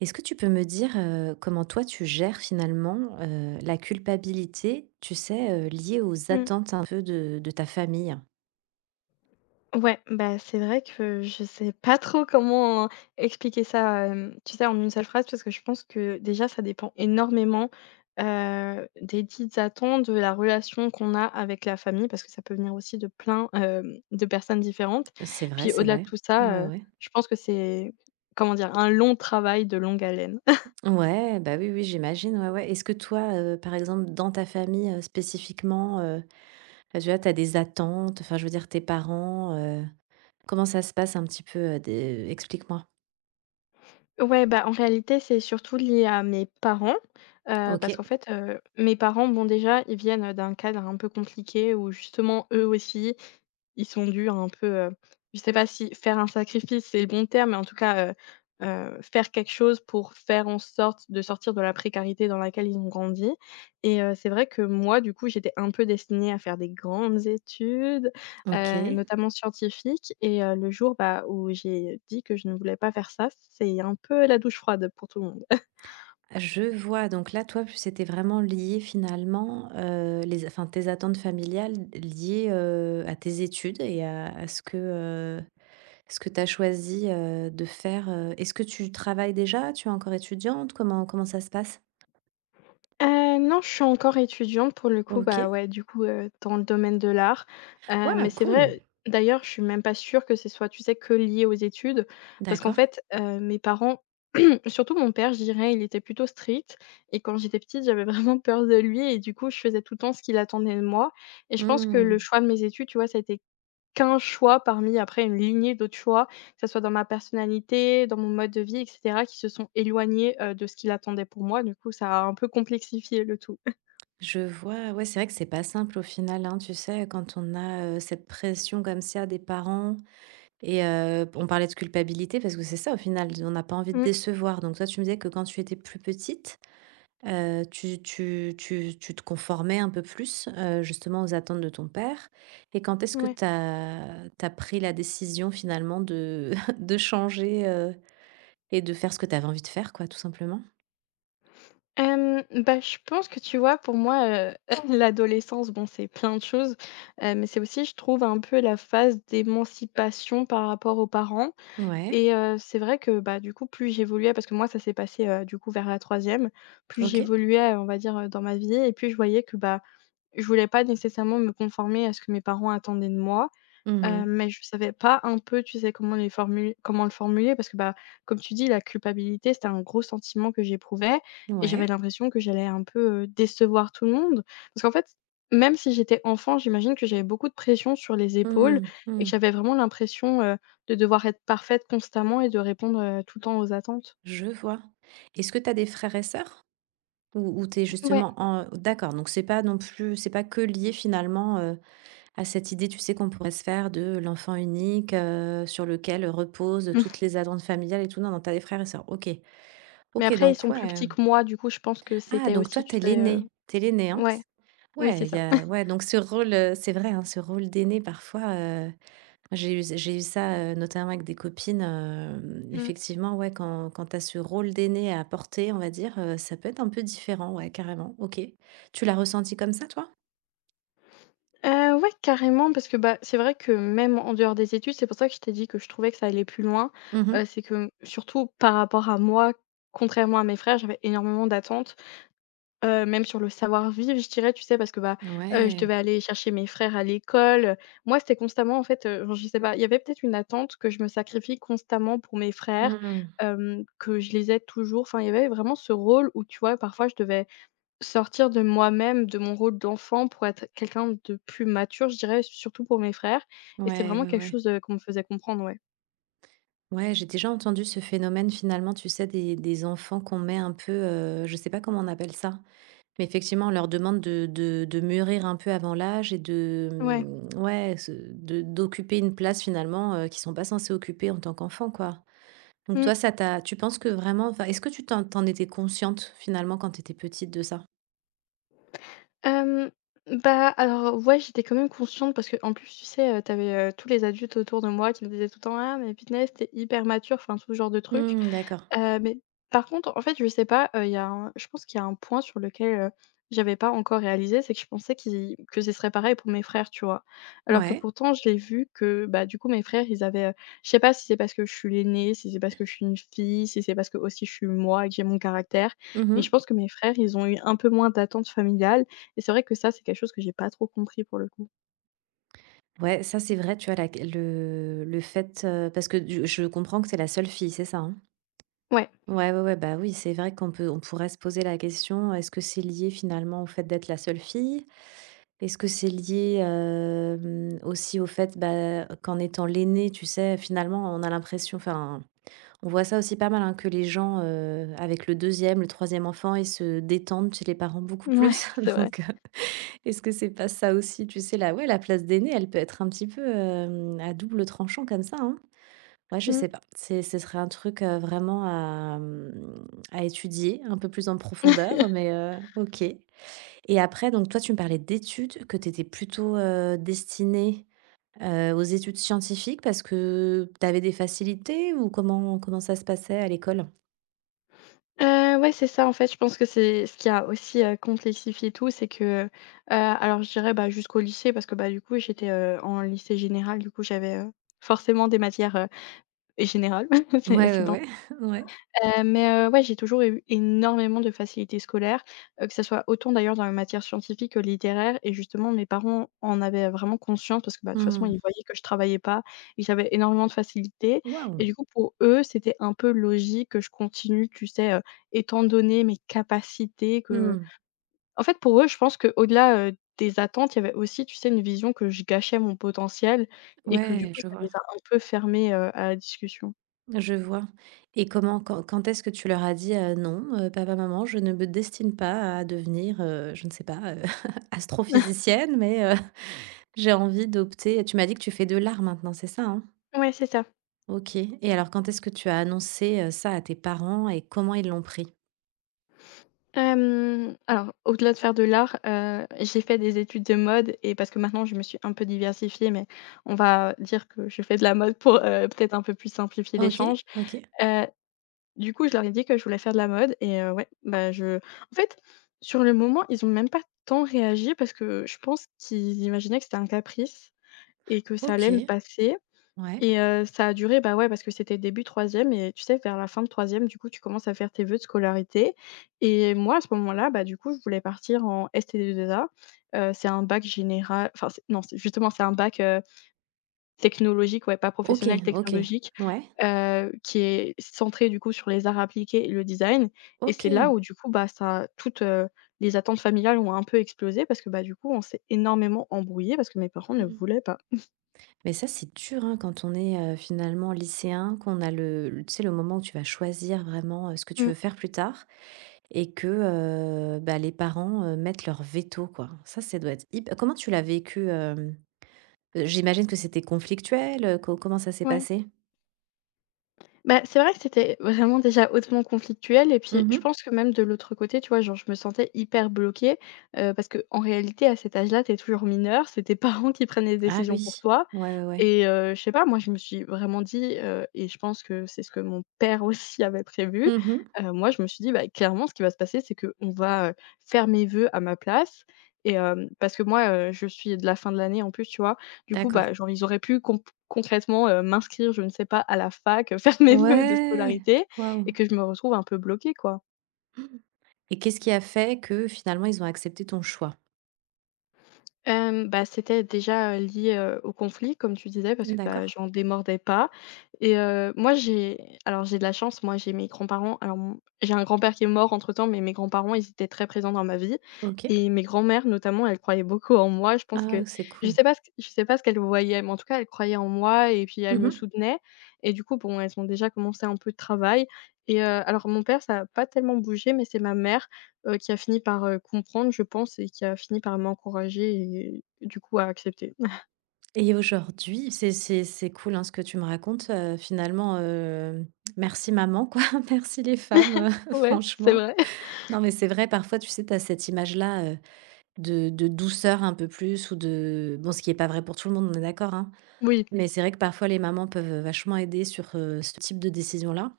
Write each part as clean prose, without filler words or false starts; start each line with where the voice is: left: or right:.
right: Est-ce que tu peux me dire, comment toi tu gères finalement, la culpabilité, tu sais, liée aux
left: Mmh.
right: attentes un peu de ta famille?
left: Ouais, bah, c'est vrai que je sais pas trop comment expliquer ça, tu sais, en une seule phrase, parce que je pense que déjà ça dépend énormément, des dites attentes, de la relation qu'on a avec la famille, parce que ça peut venir aussi de plein, de personnes différentes.
right: C'est vrai,
left: Puis
right: c'est
left: au-delà
right: vrai.
left: de tout
right: Ouais,
left: ça,
right: ouais.
left: je pense que c'est, comment dire? Un long travail de longue haleine.
right: Ouais, bah, oui, oui, j'imagine, ouais, ouais. Est-ce que toi, par exemple, dans ta famille, spécifiquement, bah, tu vois, tu des attentes, enfin, je veux dire tes parents, comment ça se passe un petit peu, des explique-moi?
left: Ouais, bah, en réalité, c'est surtout lié à mes parents, parce
right: OK,
left: qu'en fait, mes parents, bon, déjà, ils viennent, d'un cadre un peu compliqué où justement, eux aussi, ils sont dû à un peu, je sais pas si faire un sacrifice, c'est le bon terme, mais en tout cas, faire quelque chose pour faire en sorte de sortir de la précarité dans laquelle ils ont grandi et c'est vrai que moi, du coup, j'étais un peu destinée à faire des grandes études,
right: OK.
left: notamment scientifique et le jour, bah, où j'ai dit que je ne voulais pas faire ça, c'est un peu la douche froide pour tout le monde.
right: Je vois, donc là, toi, c'était vraiment lié finalement, les enfin tes attentes familiales liées, à tes études et à ce que tu as choisi, de faire. Est-ce que tu travailles déjà? Tu es encore étudiante? Comment ça se passe?
left: Non, je suis encore étudiante pour le coup, bah,
right: OK.
left: ouais, du coup, dans le domaine de l'art,
right: Waouh,
left: mais c'est
right: cool!
left: vrai d'ailleurs, je suis même pas sûre que ce soit, tu sais, que lié aux études parce qu'en
right: D'accord.
left: fait, mes parents, surtout mon père, je dirais, il était plutôt strict et quand j'étais petite, j'avais vraiment peur de lui et du coup, je faisais tout le temps ce qu'il attendait de moi et je pense que le
right: Mmh.
left: choix de mes études, tu vois, ça a été qu'un choix parmi après une lignée d'autres choix, que ça soit dans ma personnalité, dans mon mode de vie et cetera, qui se sont éloignés, de ce qu'il attendait pour moi. Du coup, ça a un peu complexifié le tout.
right: Je vois, ouais, c'est vrai que c'est pas simple au final, hein, tu sais, quand on a, cette pression comme ça des parents. Et on parlait de culpabilité parce que c'est ça au final, on n'a pas envie de
left: Mmh,
right: décevoir. Donc toi, tu me disais que quand tu étais plus petite, tu te conformais un peu plus, justement aux attentes de ton père et quand est-ce que
left: ouais.
right: tu as pris la décision finalement de de changer, et de faire ce que tu avais envie de faire quoi, tout simplement?
left: Bah, je pense que, tu vois, pour moi, l'adolescence, bon, c'est plein de choses, mais c'est aussi, je trouve, un peu la phase d'émancipation par rapport aux parents
right: Ouais,
left: et c'est vrai que, bah, du coup, plus j'évoluais parce que moi, ça s'est passé, du coup, vers la troisième, plus
right: OK.
left: j'évoluais, on va dire, dans ma vie et plus je voyais que, bah, je voulais pas nécessairement me conformer à ce que mes parents attendaient de moi,
right: Mmh.
left: mais je savais pas un peu, tu sais, comment les formuler comment le formuler parce que, bah, comme tu dis, la culpabilité, c'était un gros sentiment que j'éprouvais et j'avais
right: Ouais.
left: l'impression que j'allais un peu, décevoir tout le monde. Parce qu'en fait, même si j'étais enfant, j'imagine que j'avais beaucoup de pression sur les
right: Mmh
left: épaules
right: mh.
left: et que
right: Mmh.
left: j'avais vraiment l'impression, de devoir être parfaite constamment et de répondre, tout le temps aux attentes.
right: Je vois. Est-ce que tu as des frères et sœurs? Ou où tu
left: Ouais,
right: justement en d'accord, donc c'est pas non plus c'est pas que lié finalement, à cette idée, tu sais, qu'on pourrait se faire de l'enfant unique, sur lequel reposent toutes les attentes familiales et tout. Non, non, tu des frères et sœurs. OK.
left: mais
right: OK,
left: après ils
right: donc
left: sont plus
right: ouais.
left: petits que moi, du coup je pense que
right: Ah,
left: c'était
right: donc toi,
left: aussi, tu
right: t'es
left: sais,
right: l'aîné. T'es l'aîné, hein?
left: ouais, oui
right: Ouais,
left: c'est
right: il y
left: ça.
right: a ouais, donc ce rôle, c'est vrai, hein, ce rôle d'aîné parfois, euh, j'ai eu ça, notamment avec des copines,
left: Mmh.
right: effectivement, ouais, quand tu as ce rôle d'aîné à porter, on va dire, ça peut être un peu différent, ouais, carrément, OK. Tu l'as ressenti comme ça, toi?
left: Ouais, carrément, parce que, bah, c'est vrai que même en dehors des études, c'est pour ça que je t'ai dit que je trouvais que ça allait plus loin,
right: Mmh.
left: c'est que surtout par rapport à moi, contrairement à mes frères, j'avais énormément d'attentes, même sur le savoir-vivre, je dirais, tu sais? Parce que, bah, je
right: Ouais.
left: devais aller chercher mes frères à l'école, moi, c'était constamment, en fait, genre, je sais pas, il y avait peut-être une attente que je me sacrifie constamment pour mes frères,
right: Mmh.
left: que je les aide toujours. Enfin, il y avait vraiment ce rôle où, tu vois, parfois, je devais sortir de moi-même, de mon rôle d'enfant pour être quelqu'un de plus mature, je dirais, surtout pour mes frères et c'était
right: Ouais,
left: vraiment
right: ouais,
left: quelque
right: ouais.
left: chose, qu'on me faisait comprendre, ouais.
right: Ouais, j'ai déjà entendu ce phénomène finalement, tu sais, des enfants qu'on met un peu, je sais pas comment on appelle ça, mais effectivement, on leur demande de mûrir un peu avant l'âge et de,
left: Ouais.
right: mmh, ouais, se de d'occuper une place finalement, qu'ils sont pas censés occuper en tant qu'enfants, quoi. Donc
left: Mmh.
right: toi, ça t'a tu penses que vraiment enfin, est-ce que tu t'en tu étais consciente finalement quand tu étais petite de ça?
left: Hem, Bah, alors ouais, j'étais quand même consciente parce que en plus, tu sais, tu avais, tous les adultes autour de moi qui me disaient tout le temps: «Ah mais Pidney, tu hyper mature», enfin tout ce genre de trucs.
right: Mmh, d'accord.
left: Mais par contre, en fait, je sais pas, il y a un je pense qu'il y a un point sur lequel, j'avais pas encore réalisé, c'est que je pensais qu'ils que ce serait pareil pour mes frères, tu vois? Alors que
right: Ouais.
left: pourtant j'ai vu que, bah, du coup mes frères ils avaient, je sais pas si c'est parce que je suis l'aînée, si c'est parce que je suis une fille, si c'est parce que aussi je suis moi et que j'ai mon caractère, mais
right: Mmh.
left: je pense que mes frères, ils ont eu un peu moins d'attentes familiales et c'est vrai que ça, c'est quelque chose que j'ai pas trop compris pour le coup.
right: Ouais, ça c'est vrai, tu vois la le fait, parce que du je comprends que c'est la seule fille, c'est ça, hein?
left: Ouais,
right: Ouais, ouais, ouais, bah, oui, c'est vrai qu'on peut on pourrait se poser la question, est-ce que c'est lié finalement au fait d'être la seule fille? Est-ce que c'est lié, aussi au fait, bah, qu'en étant l'aînée, tu sais, finalement, on a l'impression enfin, on voit ça aussi pas mal, hein, que les gens, avec le deuxième, le troisième enfant, ils se détendent chez les parents beaucoup
left: ouais,
right: plus.
left: c'est vrai.
right: Donc, est-ce que c'est pas ça aussi? Tu sais, la ouais, la place d'aîné, elle peut être un petit peu, à double tranchant comme ça, hein? Ouais, je
left: Mmh.
right: sais pas. C'est ce serait un truc, vraiment à, mmh, à étudier un peu plus en profondeur, mais, OK. Et après, donc toi, tu me parlais d'études, que tu étais plutôt, destinée, aux études scientifiques parce que tu avais des facilités ou comment ça se passait à l'école?
left: Ouais, c'est ça, en fait, je pense que c'est ce qui a aussi, complexifié tout, c'est que, alors je dirais, bah, jusqu'au lycée parce que, bah, du coup, j'étais, en lycée général, du coup, j'avais, forcément des matières, générales. C'est
right: Ouais,
left: c'est
right: ouais, ouais. Ouais.
left: Mais ouais, j'ai toujours eu énormément de facilité scolaire, que ça soit autant d'ailleurs dans les matières scientifiques que littéraires et justement mes parents en avaient vraiment conscience parce que, bah, de toute façon,
right: Mmh.
left: ils voyaient que je travaillais pas et que j'avais énormément de facilité
right: Waouh!
left: et du coup, pour eux, c'était un peu logique que je continue, tu sais, étant donné mes capacités que
right: Mmh.
left: en fait, pour eux, je pense qu'au-delà, des attentes, il y avait aussi, tu sais, une vision que je gâchais mon potentiel et que du
right: Ouais,
left: coup, ça les a un peu fermés, à la discussion.
right: je vois et comment, quand est-ce que tu leur as dit, «Non, papa, maman, je ne me destine pas à devenir, je ne sais pas, astrophysicienne, mais j'ai envie d'opter» tu m'as dit que tu fais de l'art maintenant, c'est ça, hein?
left: Ouais, c'est ça.
right: OK et alors quand est-ce que tu as annoncé, ça à tes parents et comment ils l'ont pris?
left: Alors au-delà de faire de l'art, j'ai fait des études de mode et parce que maintenant je me suis un peu diversifiée, mais on va dire que je fais de la mode pour, peut-être un peu plus simplifier
right: OK,
left: l'échange.
right: OK,
left: Heu, du coup, je leur ai dit que je voulais faire de la mode et ouais, bah, je en fait, sur le moment, ils ont même pas tant réagi parce que je pense qu'ils imaginaient que c'était un caprice et que ça allait me
right: OK,
left: passer.
right: ouais,
left: Et ça a duré, bah, ouais, parce que c'était début troisième et tu sais, vers la fin de troisième du coup, tu commences à faire tes vœux de scolarité et moi, à ce moment-là, bah, du coup, je voulais partir en STD2A. C'est un bac général enfin, c'est non, c'est justement, c'est un bac, technologique, ouais, pas
right: OK,
left: professionnel,
right: OK,
left: technologique,
right: ouais,
left: qui est centré, du coup, sur les arts appliqués et le design et c'est
right: OK.
left: là où, du coup, bah, ça toutes, les attentes familiales ont un peu explosé parce que, bah, du coup, on s'est énormément embrouillé parce que mes parents ne voulaient pas.
right: Mais ça, c'est dur, hein, quand on est, finalement lycéen, qu'on a le tu sais, le moment où tu vas choisir vraiment, ce que tu
left: Mmh,
right: veux faire plus tard et que, bah, les parents, mettent leur veto, quoi. Ça doit être hyp comment tu l'as vécu, hem? J'imagine que c'était conflictuel, co comment ça s'est
left: ouais.
right: passé?
left: Bah, c'est vrai que c'était vraiment déjà hautement conflictuel et puis je
right: Mmh.
left: pense que même de l'autre côté, tu vois, genre, je me sentais hyper bloquée, parce que en réalité, à cet âge-là, t'es toujours mineur c'est tes parents qui prennent les
right: Ah
left: décisions pour
right: oui.
left: toi
right: Ouais, ouais, ouais.
left: et je sais pas, moi, je me suis vraiment dit, et je pense que c'est ce que mon père aussi avait prévu,
right: Mmh.
left: moi, je me suis dit: «Bah, clairement, ce qui va se passer, c'est que on va, faire mes vœux à ma place» et parce que moi, je suis de la fin de l'année en plus, tu vois? Du coup,
right: D'accord.
left: bah, genre, ils auraient pu comp concrètement, m'inscrire, je ne sais pas, à la fac, faire mes vœux de
right: Ouais!
left: scolarité
right: Waouh!
left: et que je me retrouve un peu bloquée, quoi.
right: Et qu'est-ce qui a fait que, finalement, ils ont accepté ton choix?
left: Bah, c'était déjà, lié, au conflit comme tu disais parce que, bah,
right: D'accord.
left: j'en démordais pas et moi j'ai alors j'ai de la chance, moi j'ai mes grands-parents alors mon j'ai un grand-père qui est mort entre-temps, mais mes grands-parents ils étaient très présents dans ma vie
right: OK.
left: et mes grands-mères notamment, elles croyaient beaucoup en moi. Je pense
right: Ah,
left: que
right: c'est cool.
left: je sais pas ce qu'elles voyaient, mais en tout cas elles croyaient en moi et puis elles me
right: Mmh.
left: soutenaient et du coup, bon, elles ont déjà commencé un peu de travail et alors mon père ça a pas tellement bougé, mais c'est ma mère qui a fini par, comprendre, je pense et qui a fini par m'encourager et du coup à accepter.
right: Et aujourd'hui, c'est cool, hein, ce que tu me racontes, finalement, merci maman quoi, merci les femmes,
left: Ouais, c'est
right: franchement.
left: vrai.
right: Non, mais c'est vrai parfois, tu sais, tu as cette image-là, de douceur un peu plus ou de bon, ce qui est pas vrai pour tout le monde, on est d'accord, hein,
left: Oui.
right: mmh. Mais c'est vrai que parfois les mamans peuvent, vachement aider sur, ce type de décision-là.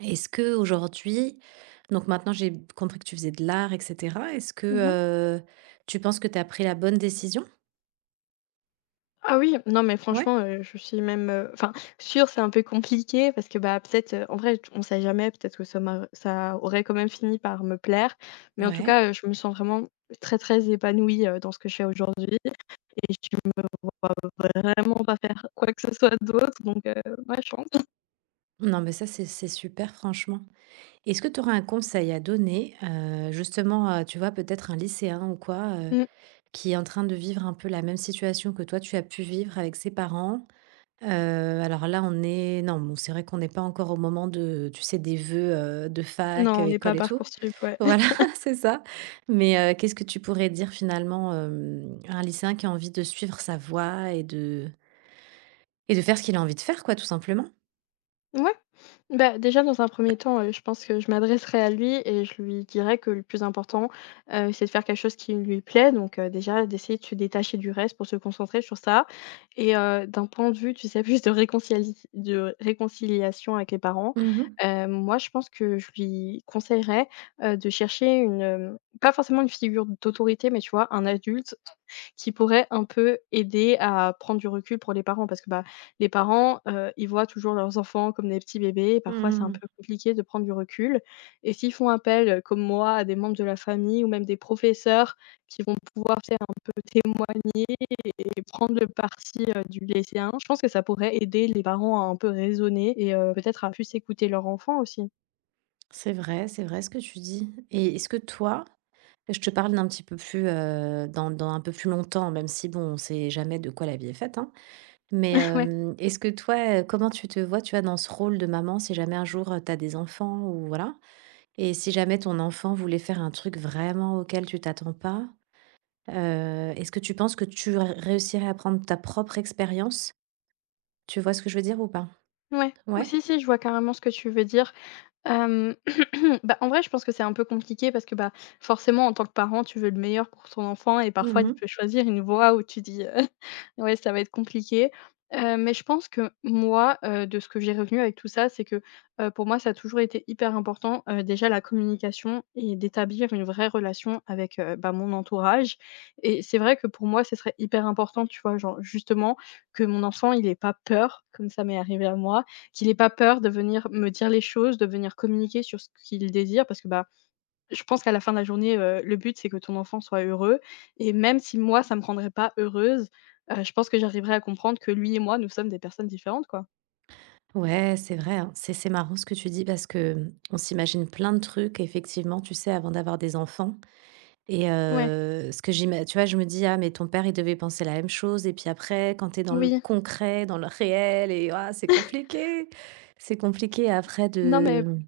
right: Est-ce que aujourd'hui, donc maintenant j'ai compris que tu faisais de l'art et cetera. Est-ce que,
left: Mmh.
right: heu, tu penses que tu as pris la bonne décision?
left: Ah oui, non mais
right: Ouais.
left: franchement, je suis même, enfin sûre, c'est un peu compliqué parce que, bah, peut-être, en vrai t on sait jamais, peut-être que ça aurait quand même fini par me plaire. Mais en tout
right: Ouais.
left: cas, je me sens vraiment très, très épanouie, dans ce que je fais aujourd'hui et je me vois vraiment pas faire quoi que ce soit d'autre, donc ouais, je pense.
right: Non, mais ça, c'est super, franchement. Est-ce que tu aurais un conseil à donner, justement, tu vois, peut-être un lycéen ou quoi,
left: Mmh.
right: qui est en train de vivre un peu la même situation que toi, tu as pu vivre avec ses parents? Heu, alors là, on est non, bon, c'est vrai qu'on n'est pas encore au moment de tu sais, des vœux, de fac,
left: Non, on n'est pas
right: école
left: à
right: et tout.
left: Parcoursup, ouais.
right: Voilà, c'est ça. Mais, qu'est-ce que tu pourrais dire finalement, à un lycéen qui a envie de suivre sa voie et de faire ce qu'il a envie de faire, quoi, tout simplement?
left: Ouais. Bah, déjà, dans un premier temps, je pense que je m'adresserai à lui et je lui dirai que le plus important, c'est de faire quelque chose qui lui plaît, donc déjà d'essayer de se détacher du reste pour se concentrer sur ça et d'un point de vue, tu sais, plus de réconciali de réconciliation avec les parents.
right: Mmh mh.
left: Moi, je pense que je lui conseillerais de chercher une, pas forcément une figure d'autorité, mais, tu vois, un adulte qui pourrait un peu aider à prendre du recul pour les parents, parce que, bah, les parents, ils voient toujours leurs enfants comme des petits bébés et parfois c'est un
right: Mmh.
left: peu compliqué de prendre du recul. Et s'ils font appel, comme moi, à des membres de la famille ou même des professeurs qui vont pouvoir faire un peu témoigner et prendre le parti du lycéen, je pense que ça pourrait aider les parents à un peu raisonner et peut-être à plus écouter leur enfant aussi.
right: C'est vrai ce que tu dis et est-ce que toi je te parle d'un petit peu plus, dans dans un peu plus longtemps, même si bon, on sait jamais de quoi la vie est faite, hein. Mais, est-ce que toi, comment tu te vois, tu vois, dans ce rôle de maman si jamais un jour, tu as des enfants ou voilà? Et si jamais ton enfant voulait faire un truc vraiment auquel tu t'attends pas, heu, est-ce que tu penses que tu r réussirais à prendre ta propre expérience? Tu vois ce que je veux dire ou pas?
left: Ouais, ouais.
right: Ouais?
left: Si, si, je vois carrément ce que tu veux dire. Hem, bah, en vrai, je pense que c'est un peu compliqué parce que, bah, forcément, en tant que parent, tu veux le meilleur pour ton enfant et parfois, il
right: Mmh.
left: peut choisir une voie où tu dis, «Ouais, ça va être compliqué». Mais je pense que moi, de ce que j'ai retenu avec tout ça, c'est que, pour moi, ça a toujours été hyper important, déjà la communication et d'établir une vraie relation avec, bah, mon entourage. Et c'est vrai que pour moi, ce serait hyper important, tu vois? Genre, justement, que mon enfant, il n'ait pas peur, comme ça m'est arrivé à moi, qu'il ait pas peur de venir me dire les choses, de venir communiquer sur ce qu'il désire, parce que, bah, je pense qu'à la fin de la journée, le but c'est que ton enfant soit heureux et même si moi ça me rendrait pas heureuse, je pense que j'arriverai à comprendre que lui et moi, nous sommes des personnes différentes, quoi.
right: Ouais, c'est vrai, hein. C'est marrant ce que tu dis parce que, mmh, on s'imagine plein de trucs effectivement, tu sais, avant d'avoir des enfants et
left: Ouais,
right: ce que j'ima tu vois, je me dis: «Ah mais ton père, il devait penser la même chose» et puis après quand tu es dans le
left: oui.
right: concret, dans le réel et ah, c'est compliqué! C'est compliqué après
left: Non mais
right: de,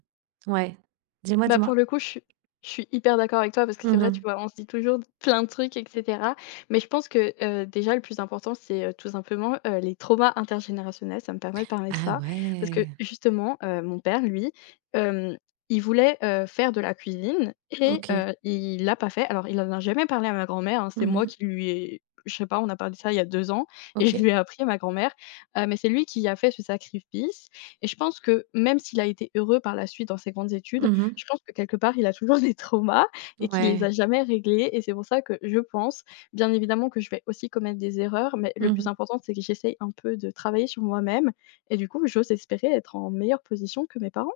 right: mmh ouais. Dis-moi,
left: bah,
right: dis-moi.
left: pour le coup, je suis hyper d'accord avec toi, parce que c'est
right: Mmh
left: vrai, tu
right: mh.
left: vois, on se dit toujours plein de trucs et cetera. Mais je pense que, déjà le plus important, c'est, tout simplement, les traumas intergénérationnels. Ça me permet de parler de
right: Ah
left: ça, parce
right: ouais!
left: que justement, mon père, lui, hem, il voulait, faire de la cuisine et
right: OK.
left: il l'a pas fait. Alors il en a jamais parlé à ma grand-mère, hein,
right: Mmh
left: c'est moi
right: mh.
left: qui lui ai je sais pas, on a parlé de ça il y a 2 ans et je
right: OK.
left: lui ai appris à ma grand-mère. Mais c'est lui qui a fait ce sacrifice et je pense que même s'il a été heureux par la suite dans ses grandes
right: Mmh
left: études,
right: mh.
left: je pense que quelque part, il a toujours des traumas et qu'il les
right: Ouais.
left: a jamais réglés et c'est pour ça que je pense, bien évidemment, que je vais aussi commettre des erreurs, mais le
right: Mmh
left: plus
right: mh.
left: important, c'est que j'essaye un peu de travailler sur moi-même et du coup, j'ose espérer être en meilleure position que mes parents.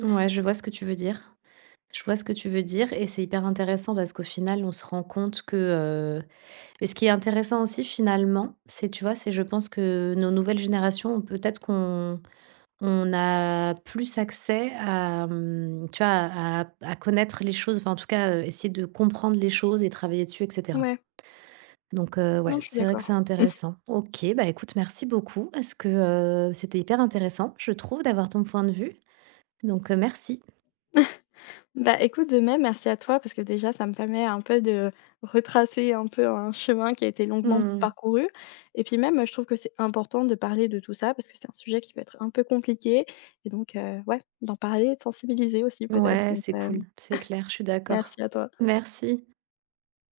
right: Ouais, je vois ce que tu veux dire. Je vois ce que tu veux dire et c'est hyper intéressant parce qu'au final, on se rend compte que, heu et ce qui est intéressant aussi finalement, c'est tu vois, c'est je pense que nos nouvelles générations ont peut-être qu'on on a plus accès à, mmh, tu vois, à connaître les choses, enfin en tout cas, essayer de comprendre les choses et travailler dessus et cetera.
left: Ouais,
right: Donc ouais,
left: non, je suis
right: c'est vrai que c'est
left: d'accord.
right: intéressant. OK, bah, écoute, merci beaucoup parce que, c'était hyper intéressant, je trouve, d'avoir ton point de vue. Donc merci.
left: Bah, écoute, de même, merci à toi, parce que déjà, ça me permet un peu de retracer un peu un chemin qui a été longuement
right: Mmh.
left: parcouru et puis même, je trouve que c'est important de parler de tout ça parce que c'est un sujet qui peut être un peu compliqué et donc ouais, d'en parler et de sensibiliser aussi peut-être,
right: Ouais,
left: donc
right: c'est
left: heu,
right: cool, c'est clair, je suis d'accord.
left: merci à toi.
right: Merci.